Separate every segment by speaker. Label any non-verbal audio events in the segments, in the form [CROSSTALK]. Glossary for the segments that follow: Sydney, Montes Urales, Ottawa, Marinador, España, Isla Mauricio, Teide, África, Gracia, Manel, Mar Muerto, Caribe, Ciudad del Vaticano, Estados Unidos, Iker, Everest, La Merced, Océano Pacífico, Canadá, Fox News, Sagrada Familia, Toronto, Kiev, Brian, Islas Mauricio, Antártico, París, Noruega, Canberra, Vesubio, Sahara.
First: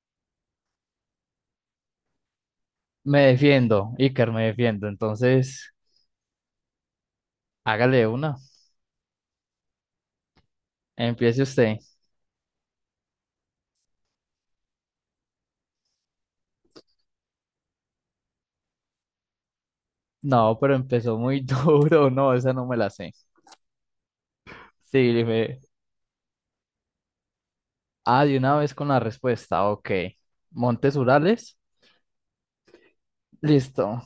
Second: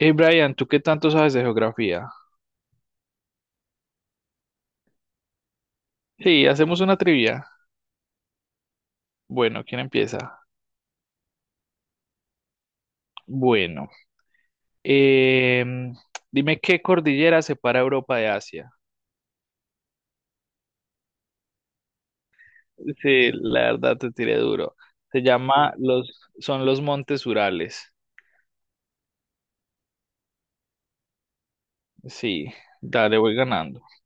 Speaker 1: Hey Brian, ¿tú qué tanto sabes de geografía?
Speaker 2: Me defiendo, Iker, me defiendo. Entonces,
Speaker 1: Sí, hacemos una trivia.
Speaker 2: hágale una.
Speaker 1: Bueno, ¿quién empieza?
Speaker 2: Empiece usted.
Speaker 1: Bueno, em, dime qué cordillera separa Europa de Asia.
Speaker 2: No, pero empezó muy [LAUGHS] duro. No, esa no me la sé.
Speaker 1: Sí, la verdad te tiré duro.
Speaker 2: Sí,
Speaker 1: Se
Speaker 2: dije.
Speaker 1: llama los, son los Montes Urales.
Speaker 2: Ah, de una vez con la respuesta. Ok. Montes Urales.
Speaker 1: Sí, dale, voy ganando.
Speaker 2: Listo.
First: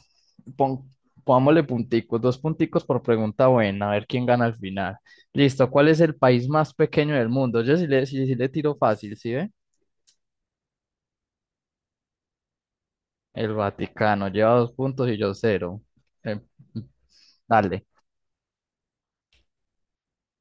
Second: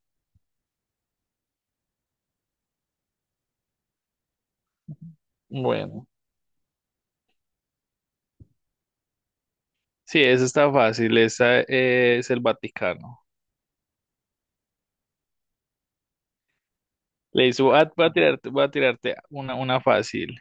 Speaker 2: Pon- Pongámosle punticos. Dos punticos por pregunta buena. A ver quién gana al final. Listo. ¿Cuál es
Speaker 1: Bueno,
Speaker 2: el país más pequeño del mundo? Yo sí le tiro fácil, ¿sí ve?
Speaker 1: sí, eso está fácil. Esa es el Vaticano.
Speaker 2: El Vaticano. Lleva dos puntos y yo cero. Em,
Speaker 1: Le hizo,
Speaker 2: Dale.
Speaker 1: voy a tirarte una fácil.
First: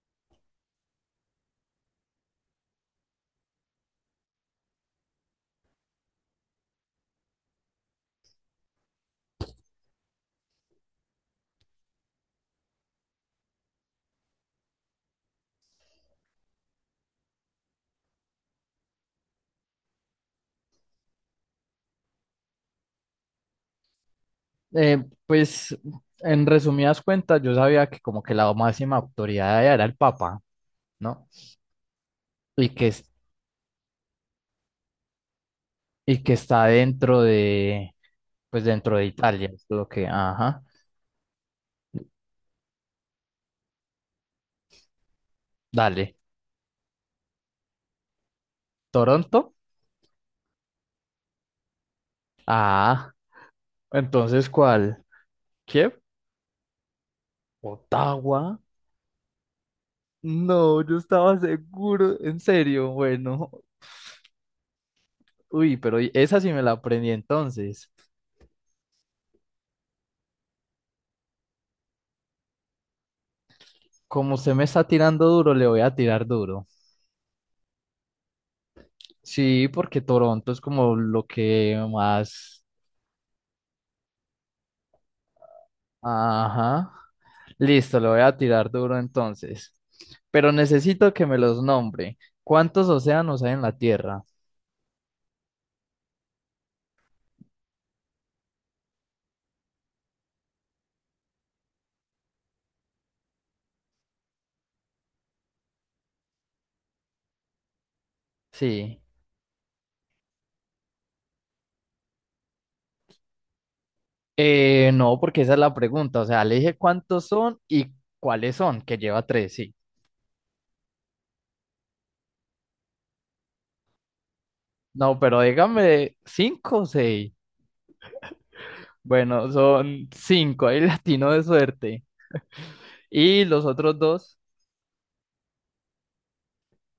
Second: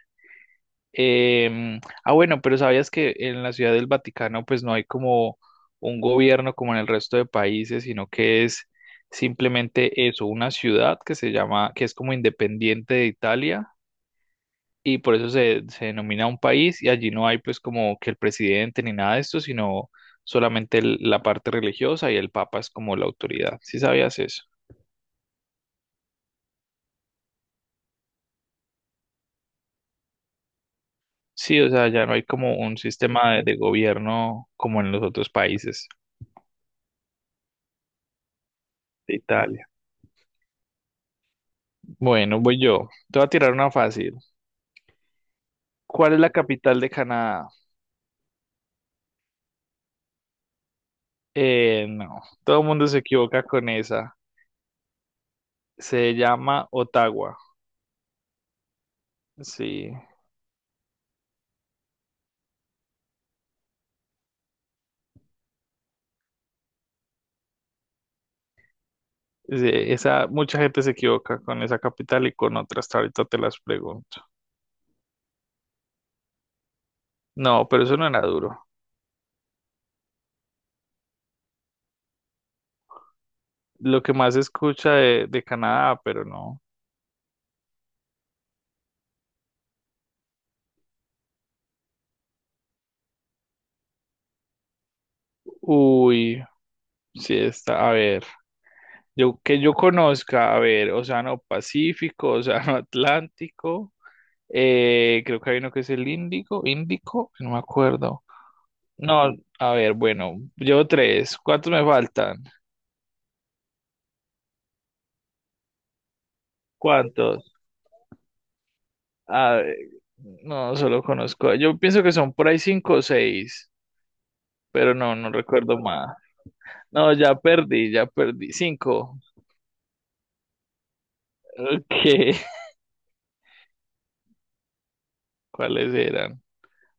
Speaker 1: Bueno, pero sabías que en la Ciudad del Vaticano pues no hay como un gobierno como en el resto de países, sino que es simplemente eso, una ciudad que se llama, que es como independiente de Italia y por eso se denomina un país y allí no hay pues como que el presidente ni nada de esto, sino solamente la parte religiosa y el papa es como la autoridad. ¿Sí sabías eso?
Speaker 2: Pues, en resumidas cuentas, yo sabía que como que la máxima autoridad allá era el Papa, ¿no?
Speaker 1: Sí, o sea, ya no hay como
Speaker 2: Y
Speaker 1: un
Speaker 2: que, es-
Speaker 1: sistema de gobierno como en los otros países
Speaker 2: y que está dentro de, pues dentro de
Speaker 1: de
Speaker 2: Italia, es
Speaker 1: Italia.
Speaker 2: lo que, ajá,
Speaker 1: Bueno, voy yo. Te voy a tirar una fácil. ¿Cuál
Speaker 2: dale.
Speaker 1: es la capital de Canadá?
Speaker 2: ¿Toronto?
Speaker 1: No, todo el mundo se
Speaker 2: Ah,
Speaker 1: equivoca con esa.
Speaker 2: entonces, ¿cuál? ¿Kiev?
Speaker 1: Se llama Ottawa.
Speaker 2: ¿Ottawa?
Speaker 1: Sí,
Speaker 2: No, yo estaba seguro, en serio, bueno. Uy, pero esa sí me la aprendí entonces.
Speaker 1: sí, esa, mucha gente se equivoca con esa capital y con otras. Ahorita te las pregunto.
Speaker 2: Como usted me está tirando duro, le voy a tirar duro.
Speaker 1: No, pero eso no era duro.
Speaker 2: Sí, porque Toronto es como lo que más.
Speaker 1: Lo que más se escucha de Canadá, pero no.
Speaker 2: Ajá. Listo, lo voy a tirar duro entonces. Pero necesito que me los nombre. ¿Cuántos océanos hay en la Tierra?
Speaker 1: Uy, sí está. A ver, yo que yo conozca, a ver, Océano Pacífico, [LAUGHS] Océano Atlántico. Creo que hay uno que es el índigo, índico, no me acuerdo.
Speaker 2: Sí.
Speaker 1: No, a ver, bueno, llevo tres. ¿Cuántos me faltan?
Speaker 2: No, porque esa es la pregunta. O sea, le dije cuántos
Speaker 1: ¿Cuántos?
Speaker 2: son y cuáles son, que lleva tres,
Speaker 1: A
Speaker 2: sí.
Speaker 1: ver, no, solo conozco. Yo pienso que son por ahí cinco o seis, pero no,
Speaker 2: No,
Speaker 1: no
Speaker 2: pero
Speaker 1: recuerdo más.
Speaker 2: dígame cinco o
Speaker 1: No,
Speaker 2: seis.
Speaker 1: ya perdí, ya perdí. Cinco.
Speaker 2: Bueno, son cinco, ahí [LAUGHS] latino de
Speaker 1: Ok,
Speaker 2: suerte.
Speaker 1: [LAUGHS]
Speaker 2: Y los otros dos
Speaker 1: ¿cuáles eran?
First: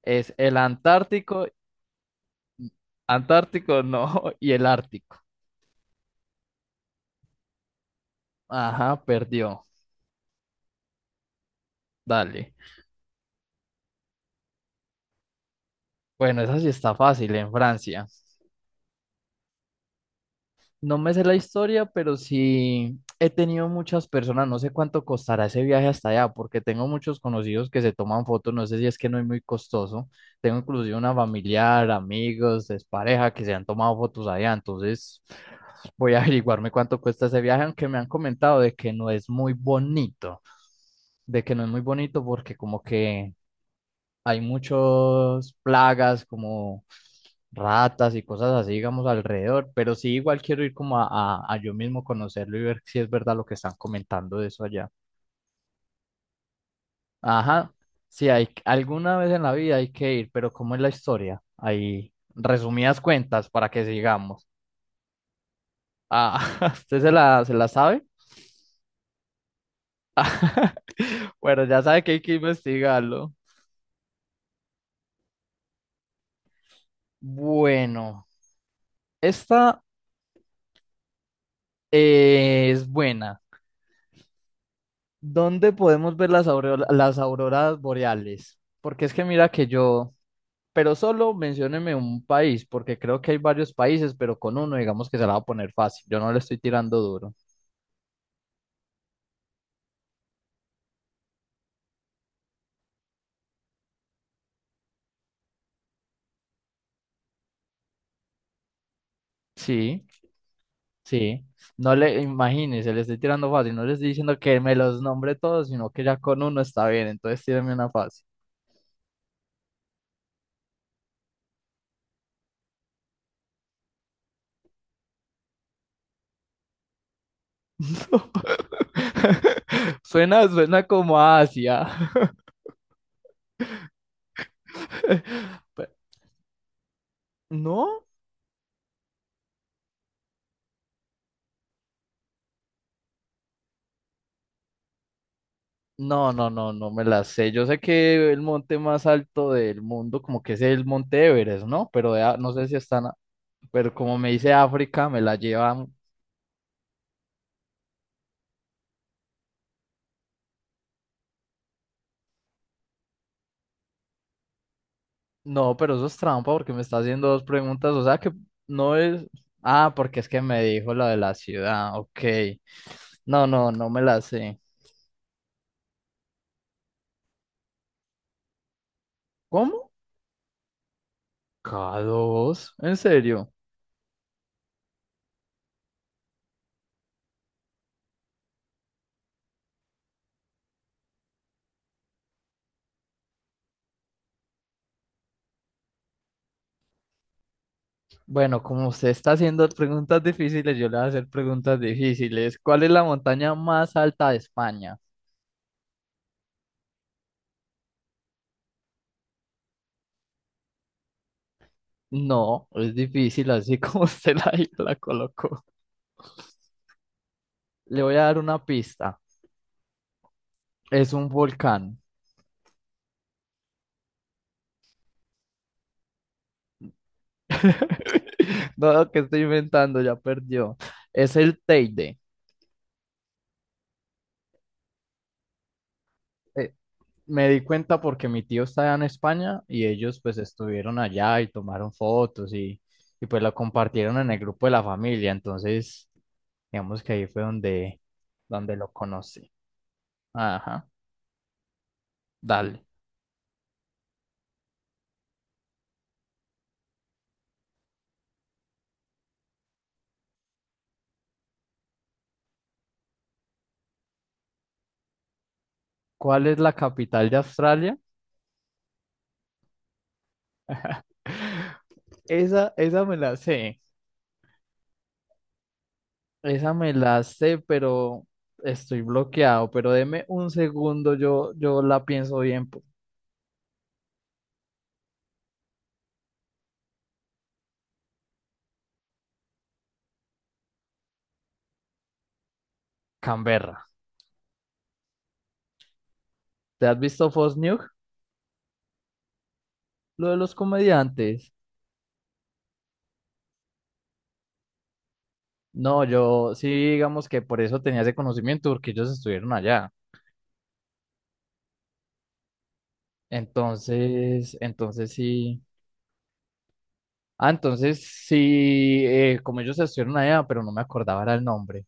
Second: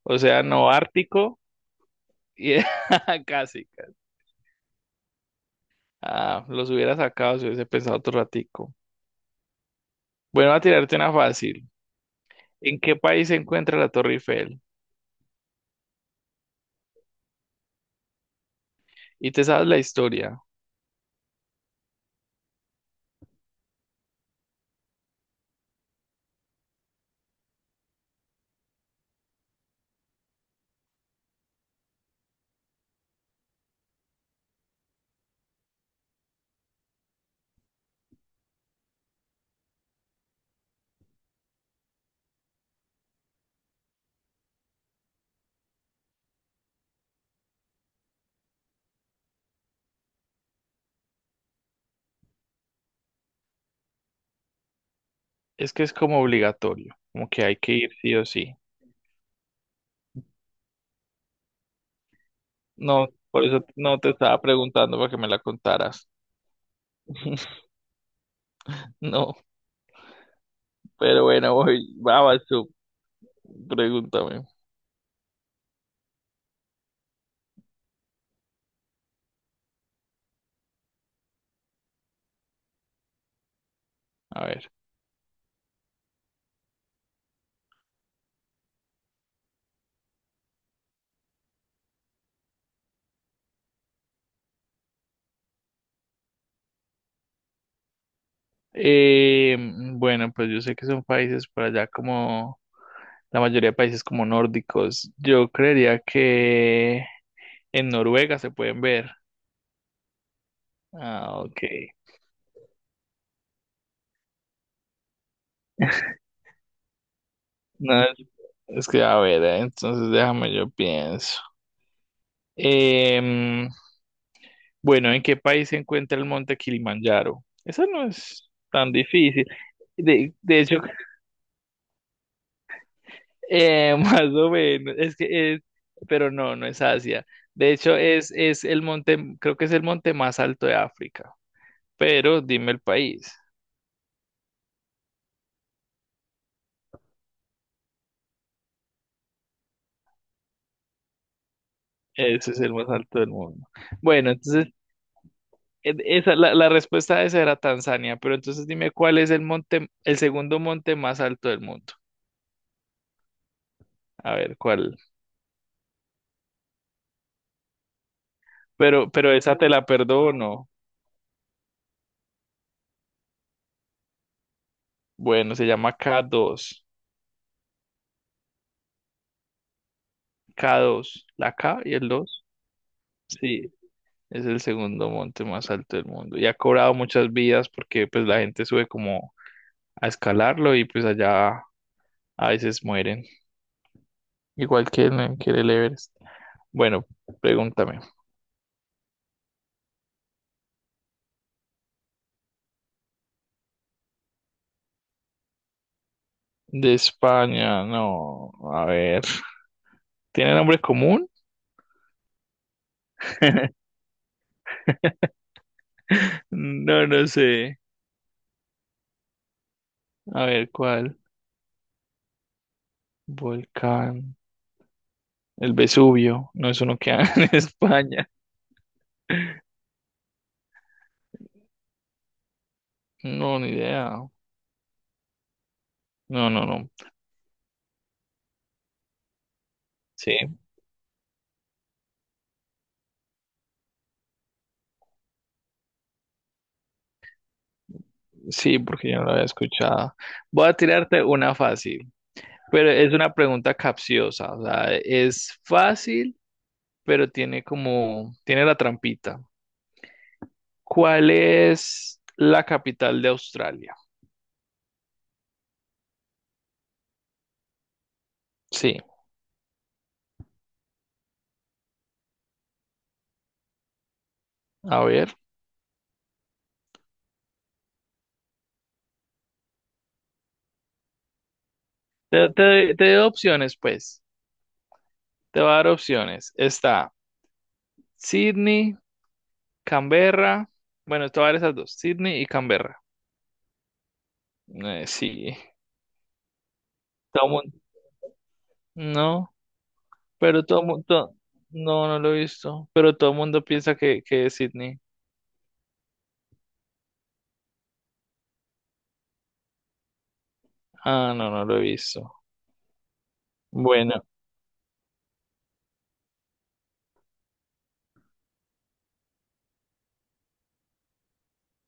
Speaker 1: O
Speaker 2: es
Speaker 1: sea,
Speaker 2: el
Speaker 1: no ártico
Speaker 2: Antártico,
Speaker 1: y [LAUGHS] casi,
Speaker 2: Antártico
Speaker 1: casi.
Speaker 2: no, [LAUGHS] y el Ártico.
Speaker 1: Ah, los hubiera sacado si hubiese pensado otro ratico.
Speaker 2: Ajá, perdió.
Speaker 1: Bueno, a tirarte una fácil.
Speaker 2: Dale.
Speaker 1: ¿En qué país se encuentra la Torre Eiffel?
Speaker 2: Bueno, esa sí está fácil en Francia.
Speaker 1: Y te sabes la historia.
Speaker 2: No me sé la historia, pero sí he tenido muchas personas. No sé cuánto costará ese viaje hasta allá, porque tengo muchos conocidos que se toman fotos. No sé si es que no es muy costoso. Tengo inclusive una familiar, amigos, pareja que se han tomado fotos allá. Entonces voy a averiguarme cuánto cuesta ese viaje, aunque me han comentado de que no es muy bonito, de que no es muy bonito porque como que hay muchas plagas como ratas y cosas así, digamos, alrededor, pero sí igual quiero ir como a yo mismo conocerlo y ver si es verdad lo que están comentando de eso allá.
Speaker 1: Es que es como obligatorio, como que hay
Speaker 2: Ajá,
Speaker 1: que ir sí o
Speaker 2: sí,
Speaker 1: sí.
Speaker 2: alguna vez en la vida hay que ir, pero ¿cómo es la historia? Ahí, resumidas
Speaker 1: No, por
Speaker 2: cuentas
Speaker 1: eso
Speaker 2: para que
Speaker 1: no te estaba
Speaker 2: sigamos.
Speaker 1: preguntando para que me la contaras.
Speaker 2: Ah, [LAUGHS] ¿usted se la, se
Speaker 1: [LAUGHS]
Speaker 2: la sabe?
Speaker 1: No, pero
Speaker 2: [LAUGHS]
Speaker 1: bueno,
Speaker 2: Bueno, ya
Speaker 1: voy,
Speaker 2: sabe que hay que
Speaker 1: vas tú,
Speaker 2: investigarlo.
Speaker 1: pregúntame.
Speaker 2: Bueno, esta es buena.
Speaker 1: A ver.
Speaker 2: ¿Dónde podemos ver las auroras boreales? Porque es que mira que yo, pero solo mencióneme un país, porque creo que hay varios países, pero con uno digamos que se la va a poner fácil. Yo no le estoy tirando duro.
Speaker 1: Bueno, pues yo sé que son países por allá como la mayoría de países como nórdicos. Yo creería que en Noruega se pueden ver.
Speaker 2: Sí,
Speaker 1: Ah,
Speaker 2: sí.
Speaker 1: ok.
Speaker 2: No le imagínese, le estoy tirando fácil. No le estoy diciendo que me los nombre todos, sino que ya con uno está bien. Entonces tíreme una
Speaker 1: No,
Speaker 2: fácil.
Speaker 1: es que a ver, entonces déjame yo pienso. Em, bueno, ¿en qué país se encuentra el monte Kilimanjaro? Eso no es tan
Speaker 2: [LAUGHS]
Speaker 1: difícil. De,
Speaker 2: Suena,
Speaker 1: de hecho,
Speaker 2: suena como a Asia.
Speaker 1: [LAUGHS] más o menos, es que es,
Speaker 2: [LAUGHS] Pe-
Speaker 1: pero no, no es Asia. De hecho,
Speaker 2: ¿No?
Speaker 1: es el monte, creo que es el monte más alto de África. Pero dime el país.
Speaker 2: No, no, no, no me las sé. Yo sé que el monte más alto del mundo, como que es el monte Everest, ¿no? Pero
Speaker 1: Ese
Speaker 2: no
Speaker 1: es
Speaker 2: sé si
Speaker 1: el más
Speaker 2: están,
Speaker 1: alto del mundo.
Speaker 2: pero como me
Speaker 1: Bueno,
Speaker 2: dice
Speaker 1: entonces,
Speaker 2: África, me la llevan.
Speaker 1: esa, la respuesta a esa era Tanzania, pero entonces dime cuál es el monte, el segundo monte más alto del mundo. A ver, cuál.
Speaker 2: No, pero eso es trampa porque me está haciendo dos preguntas. O sea que no
Speaker 1: Pero,
Speaker 2: es.
Speaker 1: pero esa te la
Speaker 2: Ah, porque es que me
Speaker 1: perdono.
Speaker 2: dijo la de la ciudad. Ok. No, no, no me la sé.
Speaker 1: Bueno, se llama K2.
Speaker 2: ¿Cómo?
Speaker 1: K2. La K y
Speaker 2: K
Speaker 1: el 2.
Speaker 2: dos? ¿En serio?
Speaker 1: Sí, es el segundo monte más alto del mundo. Y ha cobrado muchas vidas porque pues la gente sube como a escalarlo y pues allá a veces mueren. Igual que que en el Everest. Bueno, pregúntame.
Speaker 2: Bueno, como usted está haciendo preguntas difíciles, yo le voy a hacer preguntas difíciles. ¿Cuál es la montaña más alta de España?
Speaker 1: De España, no. A ver. ¿Tiene nombre común?
Speaker 2: No, es difícil así
Speaker 1: [LAUGHS]
Speaker 2: como [LAUGHS] usted la colocó.
Speaker 1: No, no sé.
Speaker 2: Le voy a dar una pista.
Speaker 1: A ver,
Speaker 2: Es
Speaker 1: ¿cuál?
Speaker 2: un volcán.
Speaker 1: Volcán. El Vesubio. No es uno que hay [LAUGHS] en España.
Speaker 2: [LAUGHS] No, que estoy inventando, ya perdió. Es el Teide.
Speaker 1: No, ni idea. No, no,
Speaker 2: Eh,
Speaker 1: no.
Speaker 2: Me di cuenta porque mi tío está allá en España y ellos
Speaker 1: Sí,
Speaker 2: pues estuvieron allá y tomaron fotos y pues lo compartieron en el grupo de la familia. Entonces, digamos que ahí fue donde
Speaker 1: sí,
Speaker 2: lo
Speaker 1: porque yo no lo había
Speaker 2: conocí.
Speaker 1: escuchado. Voy a
Speaker 2: Ajá,
Speaker 1: tirarte una fácil,
Speaker 2: dale.
Speaker 1: pero es una pregunta capciosa. O sea, es fácil, pero tiene como, tiene la trampita. ¿Cuál es la capital de Australia?
Speaker 2: ¿Cuál es la capital de Australia?
Speaker 1: Sí,
Speaker 2: Esa me la sé.
Speaker 1: a ver.
Speaker 2: Esa me la sé, pero estoy bloqueado. Pero deme un segundo, yo la pienso
Speaker 1: Te,
Speaker 2: bien.
Speaker 1: te, te doy opciones, pues. Te voy a dar opciones. Está Sydney, Canberra. Bueno, te voy a dar esas dos, Sydney y Canberra.
Speaker 2: Canberra.
Speaker 1: Sí.
Speaker 2: ¿Te has visto
Speaker 1: Todo
Speaker 2: Fox
Speaker 1: mundo.
Speaker 2: News?
Speaker 1: No,
Speaker 2: Lo de los
Speaker 1: pero todo mundo.
Speaker 2: comediantes.
Speaker 1: No, no lo he visto. Pero todo el mundo piensa que es Sydney.
Speaker 2: No, yo sí, digamos que por eso tenía ese conocimiento, porque ellos estuvieron allá.
Speaker 1: Ah, no, no lo he visto. Bueno,
Speaker 2: Entonces sí. Ah, entonces sí, como ellos estuvieron allá, pero no me acordaba era el nombre.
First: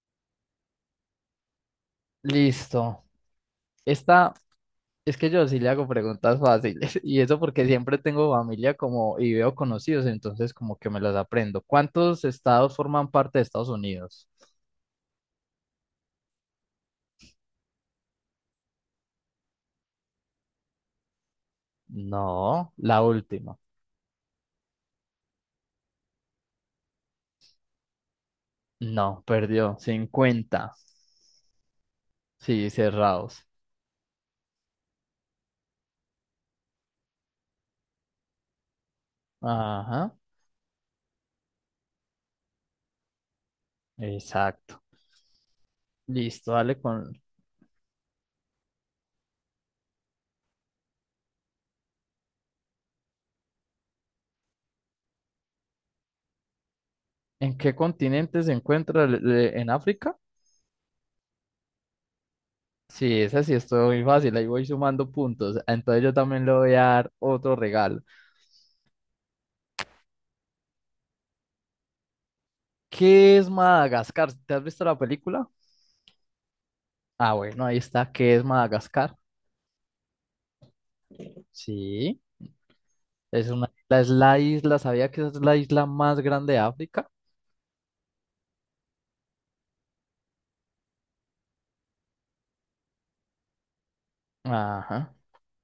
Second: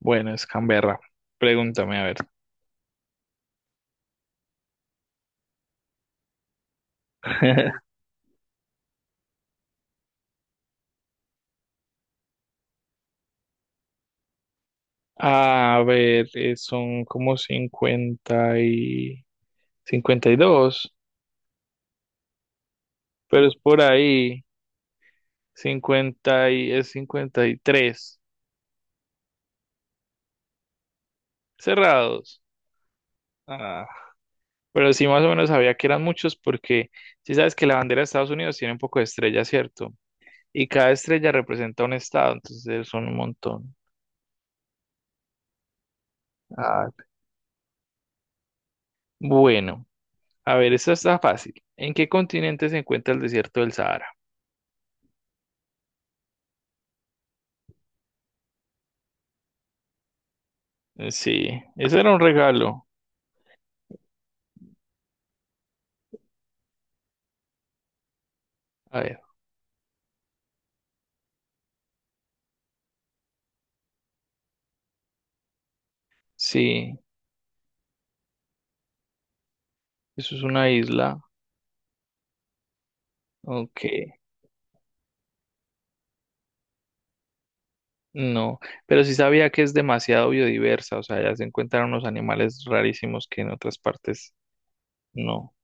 Speaker 1: bueno, es Canberra. Pregúntame, a ver.
Speaker 2: Listo. Esta Es que yo sí le hago preguntas fáciles [LAUGHS] y eso porque
Speaker 1: [LAUGHS]
Speaker 2: siempre tengo familia como y veo conocidos, entonces como que me las aprendo. ¿Cuántos estados forman parte de Estados Unidos?
Speaker 1: A ver, son como 52,
Speaker 2: No, la
Speaker 1: pero es
Speaker 2: última.
Speaker 1: por ahí. 50 y es 53
Speaker 2: No, perdió. 50.
Speaker 1: cerrados.
Speaker 2: Sí, cerrados.
Speaker 1: Ah, pero sí más o menos sabía que eran muchos porque sí sabes que la bandera de Estados Unidos tiene un poco de estrellas, ¿cierto?
Speaker 2: Ajá,
Speaker 1: Y cada estrella representa un estado, entonces son un montón.
Speaker 2: exacto. Listo, dale
Speaker 1: Ah,
Speaker 2: con.
Speaker 1: bueno, a ver, esta está fácil. ¿En qué continente se encuentra el desierto del Sahara?
Speaker 2: ¿En qué continente se encuentra? ¿En África?
Speaker 1: Sí, ese era un regalo.
Speaker 2: Sí, esa sí es muy fácil, ahí voy sumando puntos. Entonces yo también le voy a dar otro regalo.
Speaker 1: A ver,
Speaker 2: ¿Qué es Madagascar? ¿Te has visto la película?
Speaker 1: sí,
Speaker 2: Ah, bueno, ahí está. ¿Qué es Madagascar?
Speaker 1: eso es una isla.
Speaker 2: Sí, es una
Speaker 1: Ok.
Speaker 2: isla, es la isla, ¿sabía que es la isla más grande de África?
Speaker 1: No, pero sí sabía que es demasiado biodiversa, o sea, allá se encuentran unos animales rarísimos que en otras partes
Speaker 2: Ajá.
Speaker 1: no.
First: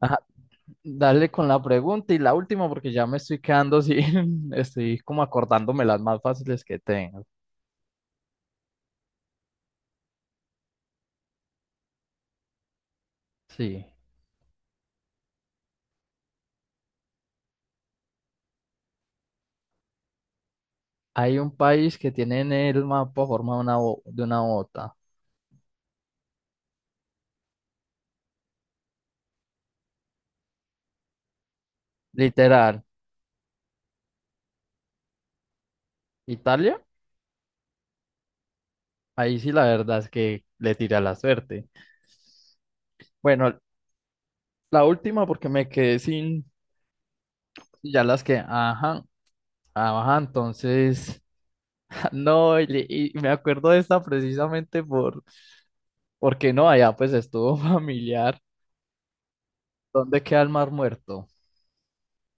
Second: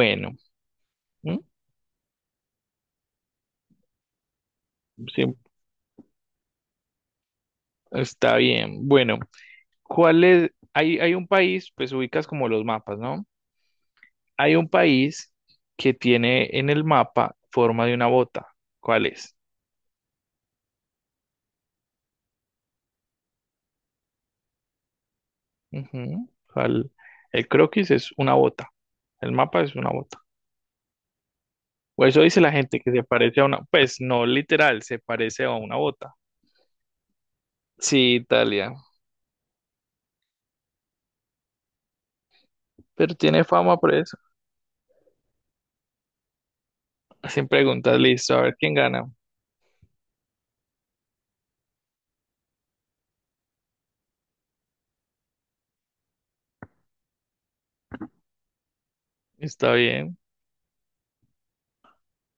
Speaker 2: Ajá. Dale
Speaker 1: ¿m?
Speaker 2: con la pregunta y la última porque ya me estoy quedando sin, [LAUGHS] estoy como
Speaker 1: Sí,
Speaker 2: acordándome las más fáciles que tengo.
Speaker 1: está bien. Bueno, ¿cuál es? Hay un país, pues ubicas como los mapas, ¿no?
Speaker 2: Sí.
Speaker 1: Hay un país que tiene en el mapa forma de una bota. ¿Cuál es?
Speaker 2: Hay un país que tiene en el mapa forma de una bota.
Speaker 1: Ujú, ¿cuál? El croquis es una bota, el mapa es una bota. O eso dice la gente
Speaker 2: Literal.
Speaker 1: que se parece a una, pues no literal, se parece a una bota.
Speaker 2: ¿Italia?
Speaker 1: Sí, Italia.
Speaker 2: Ahí sí la verdad es que le tira la suerte.
Speaker 1: Pero tiene
Speaker 2: Bueno,
Speaker 1: fama por eso.
Speaker 2: la última porque me quedé sin,
Speaker 1: Sin preguntas,
Speaker 2: ya las
Speaker 1: listo,
Speaker 2: que,
Speaker 1: a ver quién
Speaker 2: ajá.
Speaker 1: gana.
Speaker 2: Ah, ajá, entonces, [LAUGHS] no, y me acuerdo de esta precisamente porque no, allá pues estuvo [LAUGHS] familiar.
Speaker 1: Está bien.
Speaker 2: ¿Dónde queda el Mar Muerto?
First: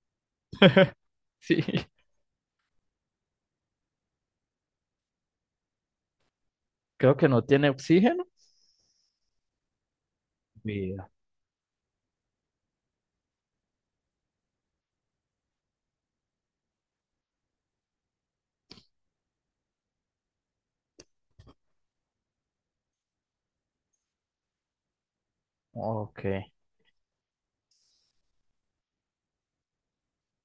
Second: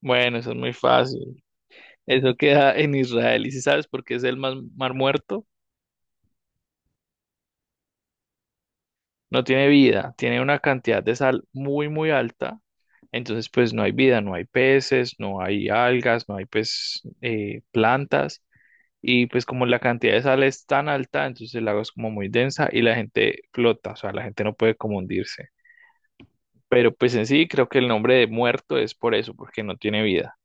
Speaker 1: Bueno, eso es muy fácil.
Speaker 2: Sí, [LAUGHS]
Speaker 1: Eso queda en Israel. Y si sabes por qué es el mar muerto,
Speaker 2: creo que no tiene oxígeno.
Speaker 1: no tiene vida, tiene una cantidad
Speaker 2: Vida.
Speaker 1: de sal muy, muy alta. Entonces, pues no hay vida, no hay peces, no hay algas, no hay pues plantas. Y pues como la cantidad de sal es tan alta, entonces el lago es como muy densa y la gente flota, o sea, la gente no puede como hundirse.
Speaker 2: Ok,
Speaker 1: Pero pues en sí creo que el nombre de muerto es por eso, porque no tiene vida.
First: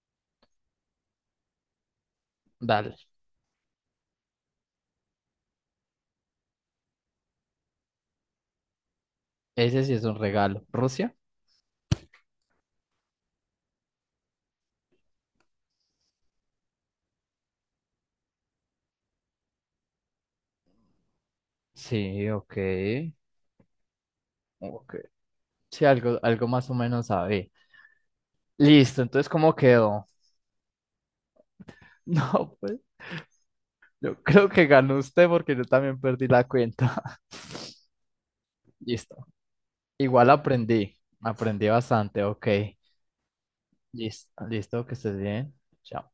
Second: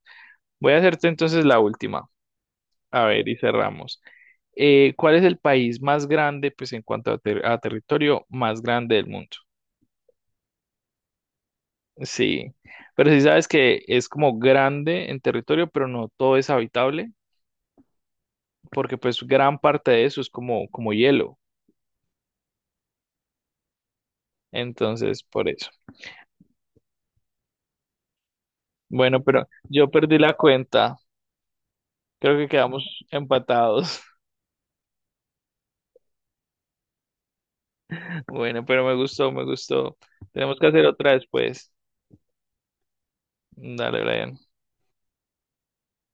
Speaker 1: Voy a hacerte entonces la última.
Speaker 2: dale.
Speaker 1: A ver, y cerramos. ¿Cuál es el país más grande, pues en cuanto a territorio, más grande del mundo?
Speaker 2: Ese sí es un regalo. ¿Rusia?
Speaker 1: Sí, pero si sabes que es como grande en territorio, pero no todo es habitable, porque pues gran parte de eso es como hielo.
Speaker 2: Sí, ok. Ok.
Speaker 1: Entonces, por eso.
Speaker 2: Sí, algo más o menos sabe. Listo,
Speaker 1: Bueno,
Speaker 2: entonces,
Speaker 1: pero
Speaker 2: ¿cómo
Speaker 1: yo
Speaker 2: quedó?
Speaker 1: perdí la
Speaker 2: [LAUGHS]
Speaker 1: cuenta. Creo que
Speaker 2: No, pues,
Speaker 1: quedamos empatados. [LAUGHS]
Speaker 2: yo creo que ganó usted porque yo también perdí la cuenta.
Speaker 1: Bueno,
Speaker 2: [LAUGHS]
Speaker 1: pero me
Speaker 2: Listo.
Speaker 1: gustó, me gustó.
Speaker 2: Igual
Speaker 1: Tenemos que hacer
Speaker 2: aprendí,
Speaker 1: otra
Speaker 2: aprendí
Speaker 1: después.
Speaker 2: bastante, ok.
Speaker 1: Dale, Brian.
Speaker 2: Listo, listo, que estés bien. Chao.